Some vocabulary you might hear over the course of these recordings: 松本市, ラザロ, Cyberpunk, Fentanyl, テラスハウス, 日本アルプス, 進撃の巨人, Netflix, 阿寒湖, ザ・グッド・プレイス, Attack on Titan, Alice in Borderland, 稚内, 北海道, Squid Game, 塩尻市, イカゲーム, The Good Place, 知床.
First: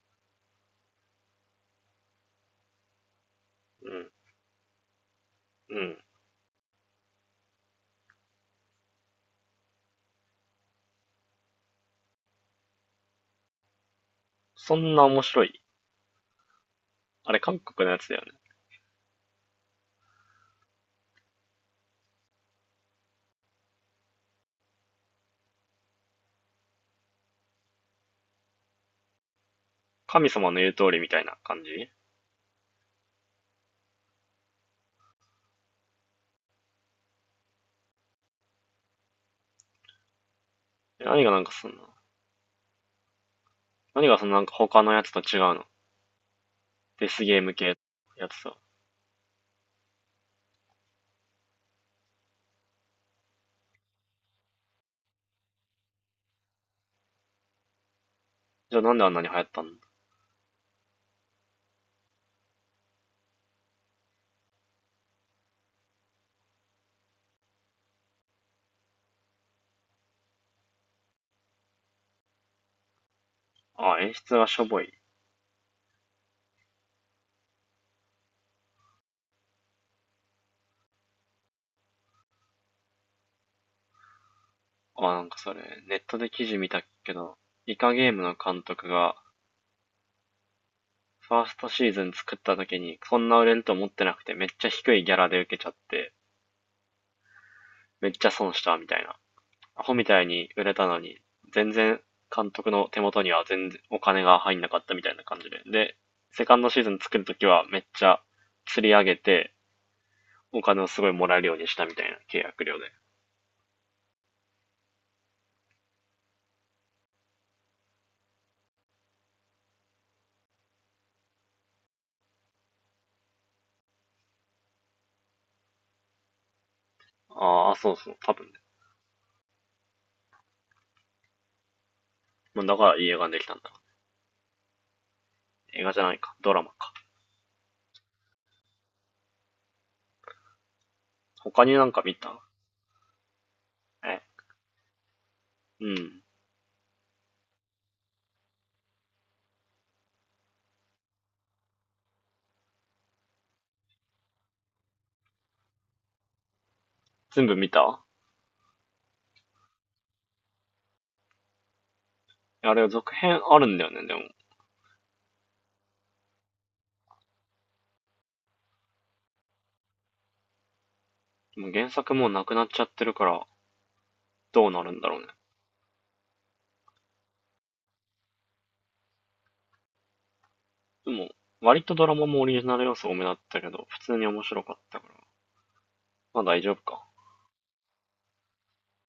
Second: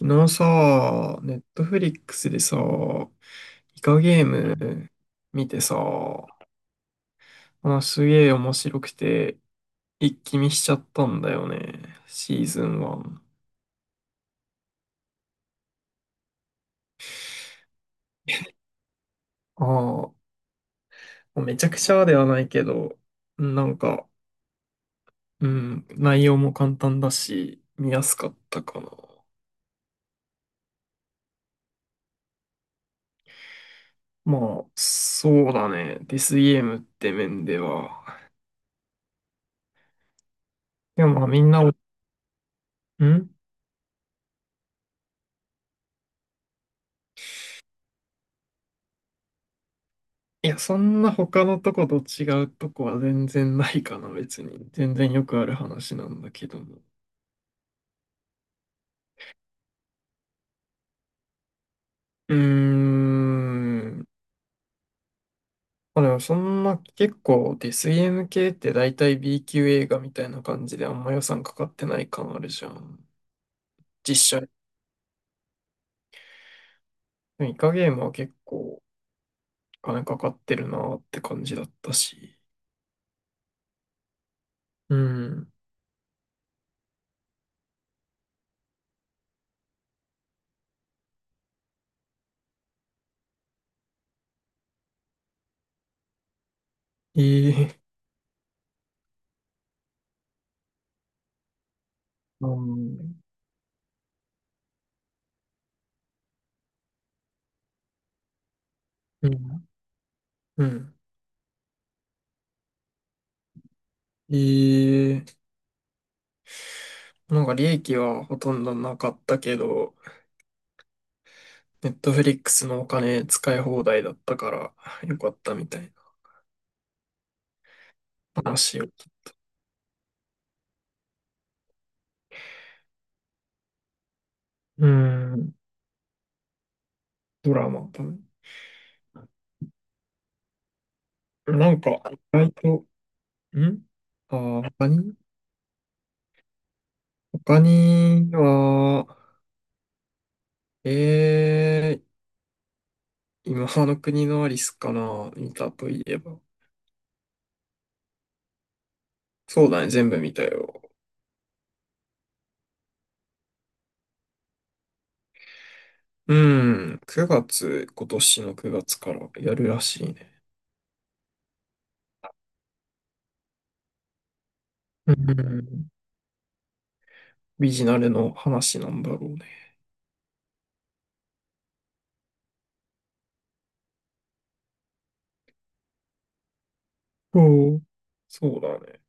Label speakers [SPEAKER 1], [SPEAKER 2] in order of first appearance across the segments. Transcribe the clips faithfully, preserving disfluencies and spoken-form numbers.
[SPEAKER 1] 昨日さ、ネットフリックスでさ、イ
[SPEAKER 2] う
[SPEAKER 1] カ
[SPEAKER 2] ん、
[SPEAKER 1] ゲーム見て
[SPEAKER 2] う
[SPEAKER 1] さ、
[SPEAKER 2] ん。
[SPEAKER 1] あ、すげえ面白くて、一気見しちゃったんだよね、シーズンワン。
[SPEAKER 2] そんな面白い？あれ、韓国のやつだよね。
[SPEAKER 1] ああ、めちゃくちゃではないけど、なんか、うん、内容も簡単だし、見やすかったかな。
[SPEAKER 2] 神様の言う通りみたいな感じ。
[SPEAKER 1] まあ、そうだね、デスゲームって面では。
[SPEAKER 2] え、
[SPEAKER 1] でも
[SPEAKER 2] 何
[SPEAKER 1] まあ
[SPEAKER 2] が、な
[SPEAKER 1] み
[SPEAKER 2] ん
[SPEAKER 1] ん
[SPEAKER 2] か
[SPEAKER 1] な、
[SPEAKER 2] そ
[SPEAKER 1] ん
[SPEAKER 2] んな、何がそんななんか他のやつと違うの？デスゲーム系のやつさ。
[SPEAKER 1] いや、そんな他のとこと違うとこは全然ないかな、別に。全然よくある話なんだけども。
[SPEAKER 2] じゃあなんであんなに流行ったんだ？
[SPEAKER 1] うーん。まあでもそんな結構デスゲーエム系って大体 B 級映画みたいな感じであんま予算かかってない感あるじゃん。
[SPEAKER 2] あ、演出
[SPEAKER 1] 実
[SPEAKER 2] が
[SPEAKER 1] 写。
[SPEAKER 2] しょぼい。
[SPEAKER 1] でもイカゲームは結構お金かかってるなって感じだったし。う
[SPEAKER 2] あ、なんかそ
[SPEAKER 1] ん。
[SPEAKER 2] れ、ネットで記事見たけど、イカゲームの監督が、ファーストシーズン作った時に、そんな売れると思ってなくて、めっちゃ低いギャラで受けちゃって、
[SPEAKER 1] ええ。
[SPEAKER 2] めっちゃ損したみたいな。アホみたいに売れたのに、全然
[SPEAKER 1] う
[SPEAKER 2] 監督の手
[SPEAKER 1] ん。
[SPEAKER 2] 元には全然お金が入んなかったみたいな感じで。で、セカンドシーズン作るときはめっちゃ釣り上げ
[SPEAKER 1] う
[SPEAKER 2] て、
[SPEAKER 1] ん。
[SPEAKER 2] お
[SPEAKER 1] う
[SPEAKER 2] 金を
[SPEAKER 1] ん。
[SPEAKER 2] すごいもらえるようにしたみたいな契約料で。
[SPEAKER 1] ええ。なんか利益はほとんどなかったけど、ネットフリックスのお金使い放題だったからよかったみたい
[SPEAKER 2] ああ、そうそう、多
[SPEAKER 1] な
[SPEAKER 2] 分ね。
[SPEAKER 1] 話を聞い。
[SPEAKER 2] もうだからいい映画にできたんだ。
[SPEAKER 1] うーん、
[SPEAKER 2] 映画じゃないか、ドラマか。
[SPEAKER 1] ドラマ。多分
[SPEAKER 2] 他
[SPEAKER 1] な
[SPEAKER 2] に
[SPEAKER 1] ん
[SPEAKER 2] な
[SPEAKER 1] か、
[SPEAKER 2] んか見
[SPEAKER 1] 意
[SPEAKER 2] た？
[SPEAKER 1] 外と、ん
[SPEAKER 2] え、
[SPEAKER 1] あー、他に
[SPEAKER 2] うん。
[SPEAKER 1] 他には、えー、今の国のアリスかな見たといえば。
[SPEAKER 2] 全部見た？
[SPEAKER 1] そうだね、全部見たよ。
[SPEAKER 2] あれ、続編あるんだよね、でも。
[SPEAKER 1] うん、くがつ、今年のくがつからやるらしいね。
[SPEAKER 2] もう原作もうなくなっちゃってるから、どうなるんだ
[SPEAKER 1] う
[SPEAKER 2] ろうね。
[SPEAKER 1] ん、ビジナルの話なんだろうね。
[SPEAKER 2] でも、割とドラマもオリジナル要素多めだったけど、普通に面白かったから。まあ大丈夫か。あ
[SPEAKER 1] おそうだね。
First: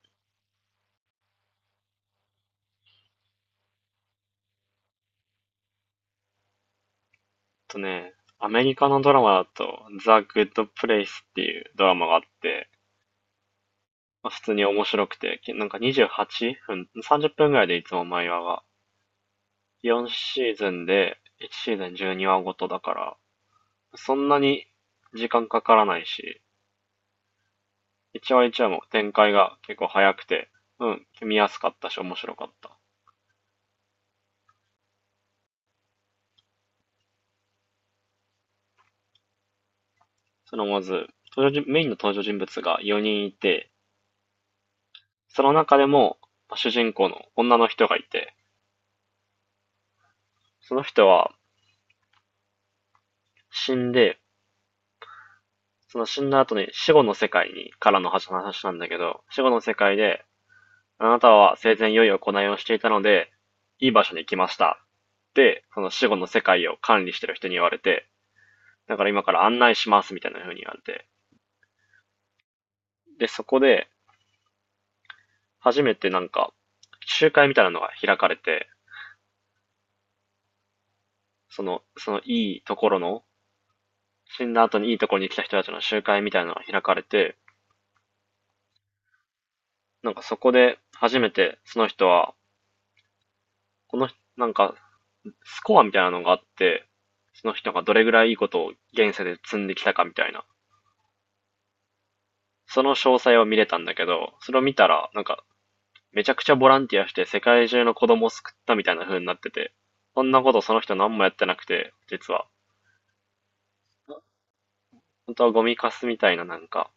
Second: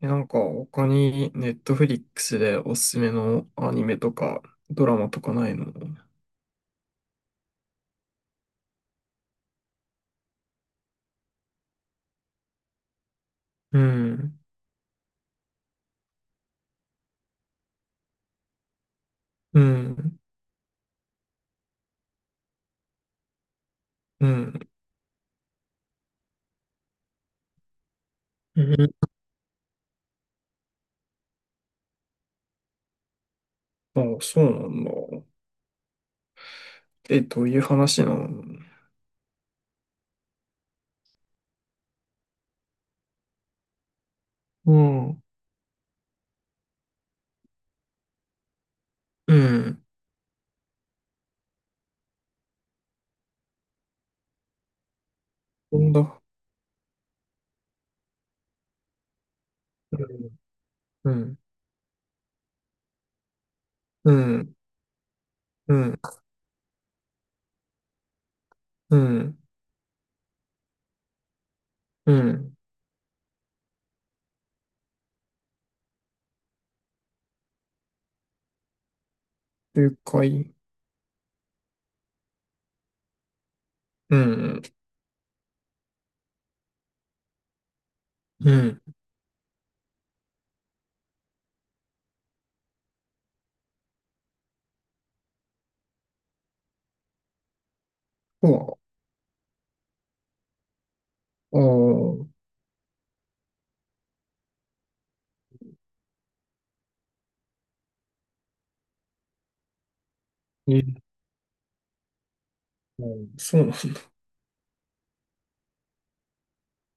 [SPEAKER 1] え、なんか他にネットフリックスでおすすめのアニメとかドラマとかないの？
[SPEAKER 2] とね、アメリカのドラマだと、ザ・グッド・プレイスっていうドラマがあって、
[SPEAKER 1] う
[SPEAKER 2] まあ、
[SPEAKER 1] ん、
[SPEAKER 2] 普通に面白くて、きなんかにじゅうはっぷん、さんじゅっぷんぐらいでいつも毎話が。
[SPEAKER 1] う
[SPEAKER 2] よん
[SPEAKER 1] ん、
[SPEAKER 2] シーズンで、いちシーズンじゅうにわごとだから、そ
[SPEAKER 1] う
[SPEAKER 2] んなに
[SPEAKER 1] ん。
[SPEAKER 2] 時間かからないし、いちわ1
[SPEAKER 1] う
[SPEAKER 2] 話も
[SPEAKER 1] ん。
[SPEAKER 2] 展開が結構早くて、うん、見やすかったし面白かった。
[SPEAKER 1] あ、そうなんだ。え、どういう話なの？
[SPEAKER 2] そのまず、登場人メインの登場人物がよにんいて、
[SPEAKER 1] うん、
[SPEAKER 2] その中でも、主人公の女の人がいて、
[SPEAKER 1] うん、
[SPEAKER 2] その人は死んで、
[SPEAKER 1] なん
[SPEAKER 2] その死
[SPEAKER 1] だ。
[SPEAKER 2] んだ後に死後の世界に、からの話なんだけど、死後の世界で、
[SPEAKER 1] う
[SPEAKER 2] あなた
[SPEAKER 1] ん、
[SPEAKER 2] は生前良い行いをしていたので、いい場
[SPEAKER 1] う
[SPEAKER 2] 所に来ま
[SPEAKER 1] ん、
[SPEAKER 2] した。で、
[SPEAKER 1] う
[SPEAKER 2] その
[SPEAKER 1] ん、
[SPEAKER 2] 死後の世界を管理してる人に言われて、だ
[SPEAKER 1] う
[SPEAKER 2] から今か
[SPEAKER 1] ん、
[SPEAKER 2] ら案内しますみたいな風に言われて。
[SPEAKER 1] うん。
[SPEAKER 2] で、そこで、初めてなんか、集会みたいなのが開かれて、
[SPEAKER 1] 了解。
[SPEAKER 2] その、そのいいところの、
[SPEAKER 1] う
[SPEAKER 2] 死んだ
[SPEAKER 1] ん、
[SPEAKER 2] 後にいいところに来た人たちの集会みたいなのが開かれて、
[SPEAKER 1] うん。
[SPEAKER 2] なんかそこで初めてその人は、この、なんかスコアみたいなのがあって、その人がどれぐらいいいことを
[SPEAKER 1] そ
[SPEAKER 2] 現世で積んできたかみたいな、
[SPEAKER 1] う。あ
[SPEAKER 2] その詳細を見れたんだけど、それを見たら、なんか、めちゃくちゃボランティアして世界中の子供を救ったみたいな風になってて、そんなこと
[SPEAKER 1] あ、
[SPEAKER 2] そ
[SPEAKER 1] い
[SPEAKER 2] の人
[SPEAKER 1] い。
[SPEAKER 2] 何もやってなくて、実は。
[SPEAKER 1] うん。そうなんだ。
[SPEAKER 2] 本当はゴミカスみたいななんか、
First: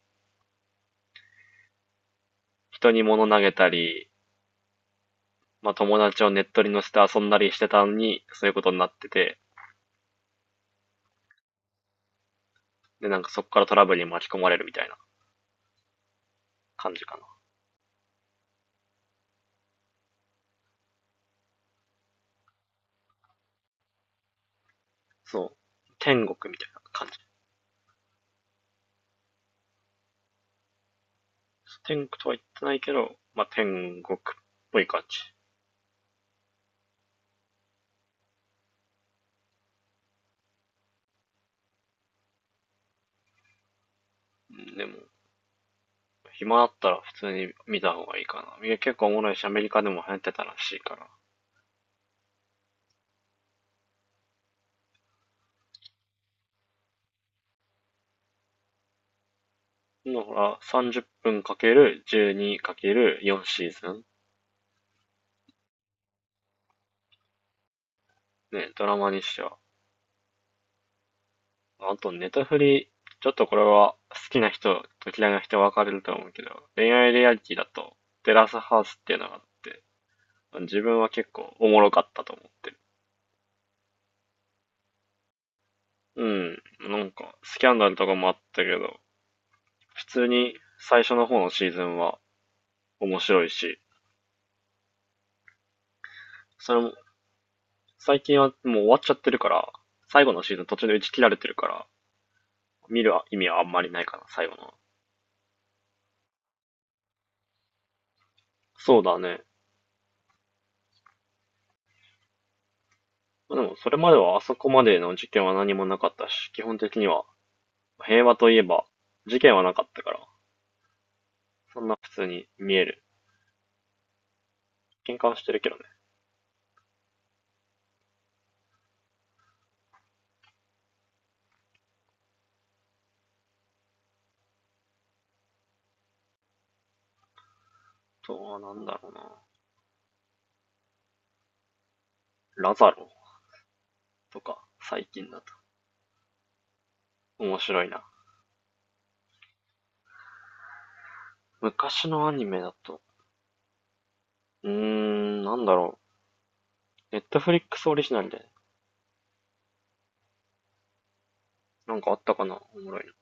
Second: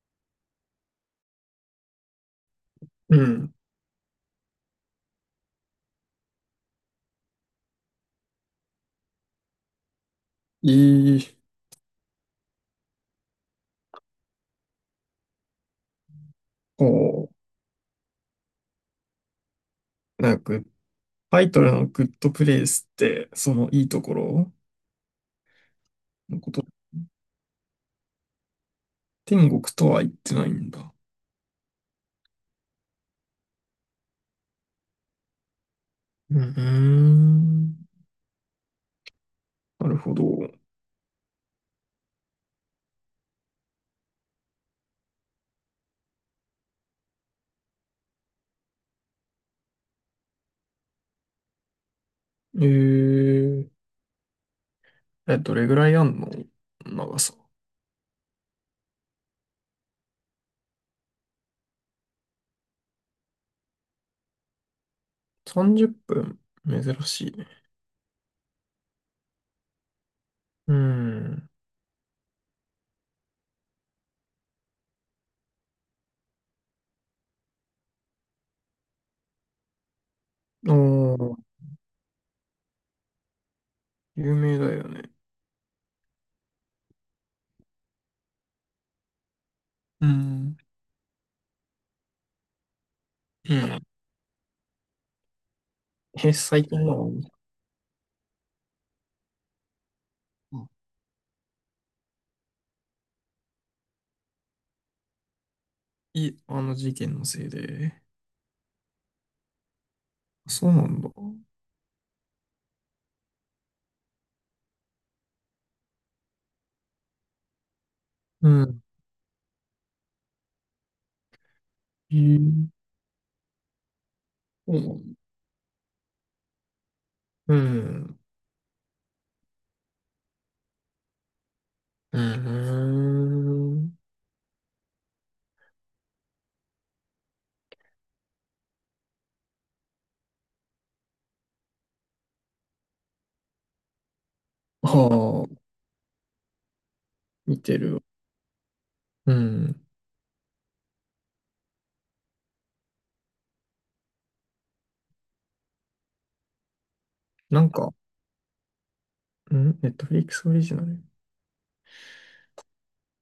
[SPEAKER 2] 人に
[SPEAKER 1] う
[SPEAKER 2] 物投げ
[SPEAKER 1] ん。
[SPEAKER 2] たり、まあ友達をネットに乗せて遊んだりしてたのに、そういうことになってて、
[SPEAKER 1] いい。
[SPEAKER 2] で、なんかそこからトラブルに巻き込まれるみたいな感じかな。
[SPEAKER 1] こう、なんかタイトルのグッドプレイスって、そのいいところ
[SPEAKER 2] そう。天
[SPEAKER 1] のこ
[SPEAKER 2] 国み
[SPEAKER 1] と、
[SPEAKER 2] たいな感じ。
[SPEAKER 1] 天国とは言ってないんだ。
[SPEAKER 2] 天国とは言ってないけど、まあ、天国っぽい感じ。
[SPEAKER 1] うん。うーん、なるほど。
[SPEAKER 2] でも、暇あったら普通に見た方がいいかな。いや、結構おもろいし、アメリカでも流行ってたらしいから。
[SPEAKER 1] えー、え、どれぐらいあんの？長さ。
[SPEAKER 2] だから、さんじゅっぷんかけるじゅうにかけるよんシーズン。
[SPEAKER 1] さんじゅっぷん。珍しいね。
[SPEAKER 2] ね、ドラマにしては。
[SPEAKER 1] うん。
[SPEAKER 2] あと、ネタフリ、ちょっとこれは好きな人と嫌いな人分かれると思うけど、恋愛リアリティだと、テラスハウスっていうのがあって、
[SPEAKER 1] お
[SPEAKER 2] 自分は結
[SPEAKER 1] ー、
[SPEAKER 2] 構おもろかったと思ってる。
[SPEAKER 1] 有名だよね。
[SPEAKER 2] うん、なんか、スキャンダルとかもあったけど、普
[SPEAKER 1] う
[SPEAKER 2] 通に
[SPEAKER 1] ん。
[SPEAKER 2] 最初の方のシーズンは面白い
[SPEAKER 1] う
[SPEAKER 2] し、
[SPEAKER 1] ん。え、最
[SPEAKER 2] そ
[SPEAKER 1] 近
[SPEAKER 2] れ
[SPEAKER 1] な
[SPEAKER 2] も、
[SPEAKER 1] の？
[SPEAKER 2] 最近はもう終わっちゃってるから、最後のシーズン
[SPEAKER 1] あ、
[SPEAKER 2] 途中で打ち切られてるから、見る意味はあんまりないかな、最後の。
[SPEAKER 1] いあの事件のせいで。
[SPEAKER 2] そうだね。
[SPEAKER 1] そうなんだ。
[SPEAKER 2] でも、それまではあそこまでの事件は何もなかったし、基本的には平和と
[SPEAKER 1] う
[SPEAKER 2] いえ
[SPEAKER 1] ん。
[SPEAKER 2] ば事件はなかったから、そんな普
[SPEAKER 1] え
[SPEAKER 2] 通に
[SPEAKER 1] ー、
[SPEAKER 2] 見える。
[SPEAKER 1] そうなんだ。
[SPEAKER 2] 喧嘩はしてるけどね。
[SPEAKER 1] うん。うん。うーん。
[SPEAKER 2] あとはなんだろうな。ラザロとか、
[SPEAKER 1] あ
[SPEAKER 2] 最近だと。
[SPEAKER 1] あ、
[SPEAKER 2] 面
[SPEAKER 1] 見て
[SPEAKER 2] 白い
[SPEAKER 1] る。
[SPEAKER 2] な。
[SPEAKER 1] うん。
[SPEAKER 2] 昔のアニメだと、うーん、なんだろう。ネットフリ
[SPEAKER 1] な
[SPEAKER 2] ッ
[SPEAKER 1] ん
[SPEAKER 2] クス
[SPEAKER 1] か、
[SPEAKER 2] オリジナルで、
[SPEAKER 1] んネットフリックスオリジナル。
[SPEAKER 2] なんかあったかなおもろいの。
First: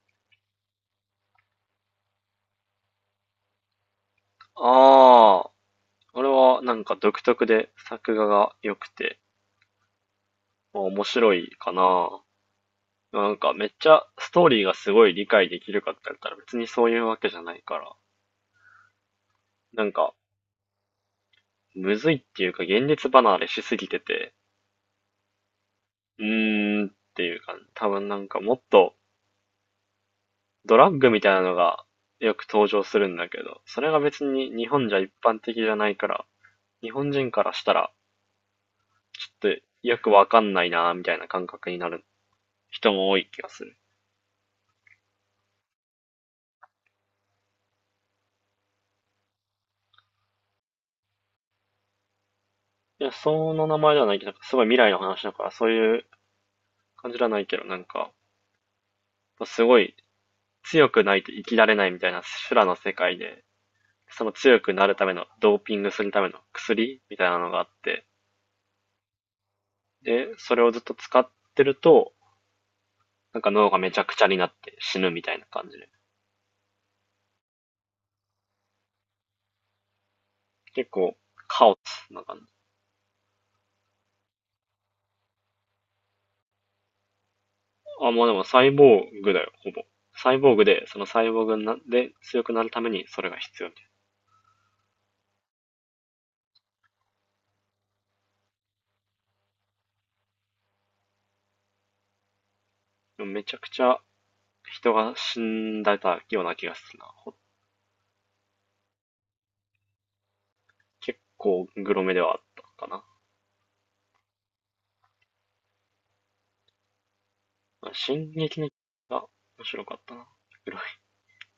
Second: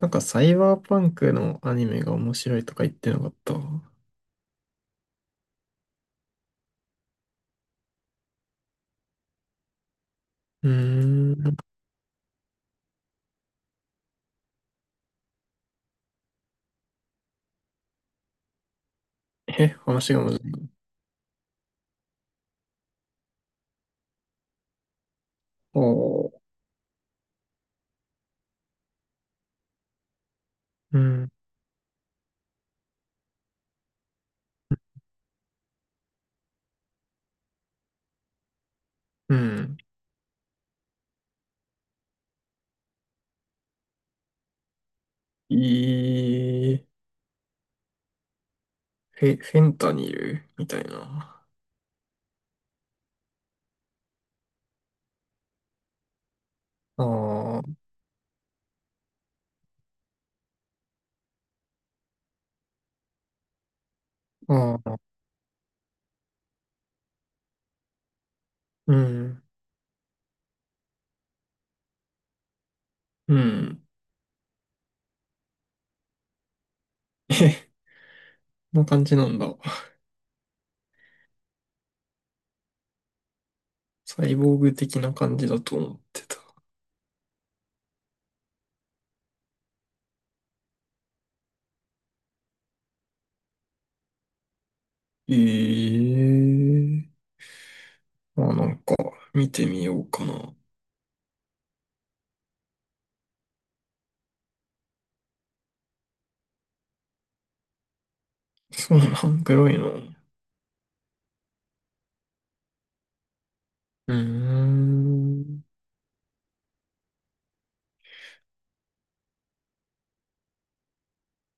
[SPEAKER 1] なんか、サイバーパンクのアニメが面白いとか言ってなかった？う
[SPEAKER 2] ああ、あれはなんか独特で作画が良くて、
[SPEAKER 1] ー
[SPEAKER 2] まあ、面白い
[SPEAKER 1] ん。
[SPEAKER 2] かな。なんかめっちゃストーリーがすごい理解できるかって言ったら別にそういうわけじゃないから、
[SPEAKER 1] え、
[SPEAKER 2] なん
[SPEAKER 1] 話
[SPEAKER 2] か
[SPEAKER 1] が難しい？
[SPEAKER 2] むずいっていうか現実離れしすぎてて、う
[SPEAKER 1] おー。
[SPEAKER 2] ーんっていうか、多分なんかもっとドラッ
[SPEAKER 1] う
[SPEAKER 2] グみた
[SPEAKER 1] ん。
[SPEAKER 2] いなのがよく登場するんだけど、それが別に日本じゃ一般的じゃないから、日本人からしたらちょ
[SPEAKER 1] う
[SPEAKER 2] っと
[SPEAKER 1] ん。
[SPEAKER 2] よくわかんないなみたいな感覚になる。人も多い気がする。
[SPEAKER 1] いい。フェ、フェンタニルみたいな。
[SPEAKER 2] いや、その名前ではないけど、なんかすごい未来の話だから、そういう感じではないけ
[SPEAKER 1] あ
[SPEAKER 2] ど、な
[SPEAKER 1] あ、
[SPEAKER 2] んか、すごい強くないと生きられないみたいな修羅の世界で、その強く
[SPEAKER 1] あ
[SPEAKER 2] なる
[SPEAKER 1] あ、
[SPEAKER 2] ための、ドーピングするための薬みたいなのがあって、
[SPEAKER 1] うん。
[SPEAKER 2] で、それをずっと使ってると、
[SPEAKER 1] う
[SPEAKER 2] なんか脳が
[SPEAKER 1] ん。
[SPEAKER 2] めちゃくちゃになって死ぬみたいな感じで。
[SPEAKER 1] え、こんな感じなんだ。
[SPEAKER 2] 結構、カオスな感じ。
[SPEAKER 1] サイボーグ的な感じだと思ってた。
[SPEAKER 2] あ、もうでもサイボーグだよ、ほぼ。サイボーグで、そのサイボーグで強くなるためにそれが必要みたいな。
[SPEAKER 1] ええー、まあなんか、見てみようかな。
[SPEAKER 2] でもめちゃくちゃ人が死んだような気がするな。
[SPEAKER 1] そうなの？グロいの？う
[SPEAKER 2] 結構グロめではあったか
[SPEAKER 1] ーん。
[SPEAKER 2] な。進撃の巨人が面白かったな。グロい。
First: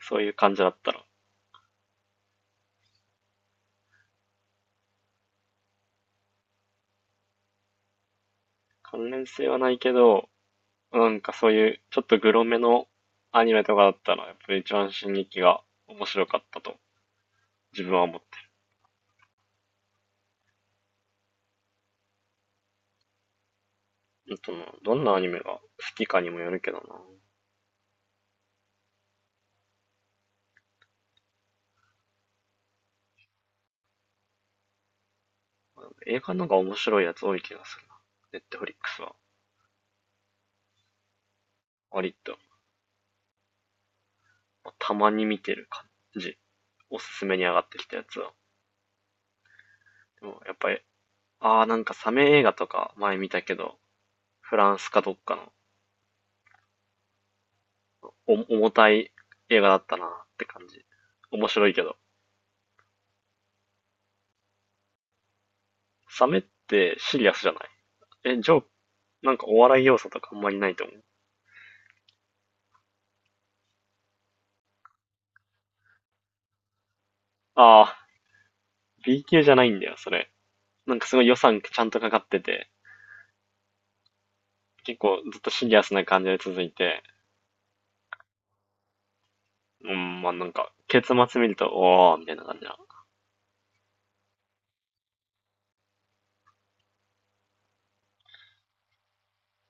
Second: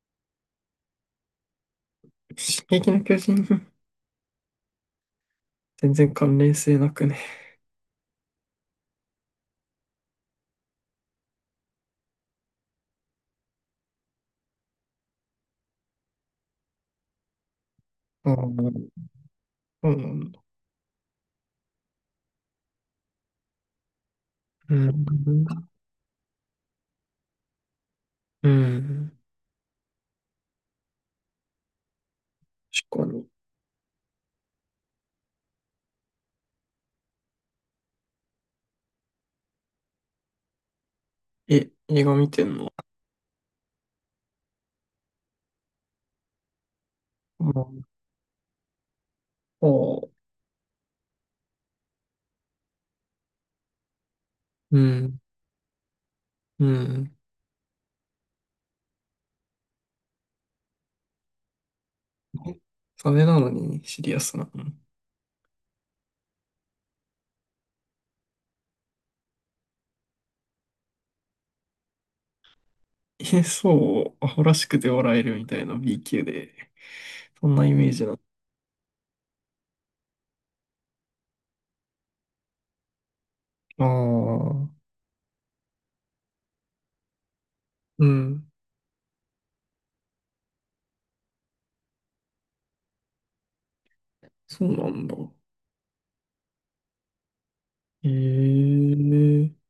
[SPEAKER 2] そういう感じだったら。
[SPEAKER 1] 進撃の巨人、全然関連性なくね？
[SPEAKER 2] 関連性はないけど、なんかそういうちょっとグロめのアニメとかだったら、やっぱり一番進撃が面白かったと自分は思って
[SPEAKER 1] ああ、そうなんだ。
[SPEAKER 2] る。と
[SPEAKER 1] う
[SPEAKER 2] どん
[SPEAKER 1] ん。
[SPEAKER 2] なアニメが好きかにもよるけどな。
[SPEAKER 1] うん。確かに。
[SPEAKER 2] 映画の方が面白いやつ多い気がするな。ネットフリックスは。
[SPEAKER 1] え、映
[SPEAKER 2] 割
[SPEAKER 1] 画見
[SPEAKER 2] と、
[SPEAKER 1] てんの？
[SPEAKER 2] たまに見てる感じ。おすすめに
[SPEAKER 1] あ
[SPEAKER 2] 上がってき
[SPEAKER 1] あ、
[SPEAKER 2] たやつは。
[SPEAKER 1] そ
[SPEAKER 2] でもやっぱり、ああ、なんかサメ映画とか前見たけど、フラン
[SPEAKER 1] う。う
[SPEAKER 2] スかどっ
[SPEAKER 1] ん。
[SPEAKER 2] か
[SPEAKER 1] うん。
[SPEAKER 2] のお重たい映画だったなって感じ。面白いけど。
[SPEAKER 1] え、それなのにシリアスなの？
[SPEAKER 2] サメってシリアスじゃない？え、ジョーク、なんかお笑い要素とかあんまりないと思う。
[SPEAKER 1] え、そう、アホらしくて笑えるみたいな B 級で。そんなイ
[SPEAKER 2] あ
[SPEAKER 1] メー
[SPEAKER 2] あ、
[SPEAKER 1] ジな
[SPEAKER 2] B 級じゃないんだよ、それ。なんかすごい予算ちゃんとかかってて、
[SPEAKER 1] の？ああ。
[SPEAKER 2] 結構ずっとシリアスな感じで続いて、
[SPEAKER 1] うん。
[SPEAKER 2] うん、まあなんか、結末見ると、おー、みたいな感じな。
[SPEAKER 1] そうなんだ。ええ。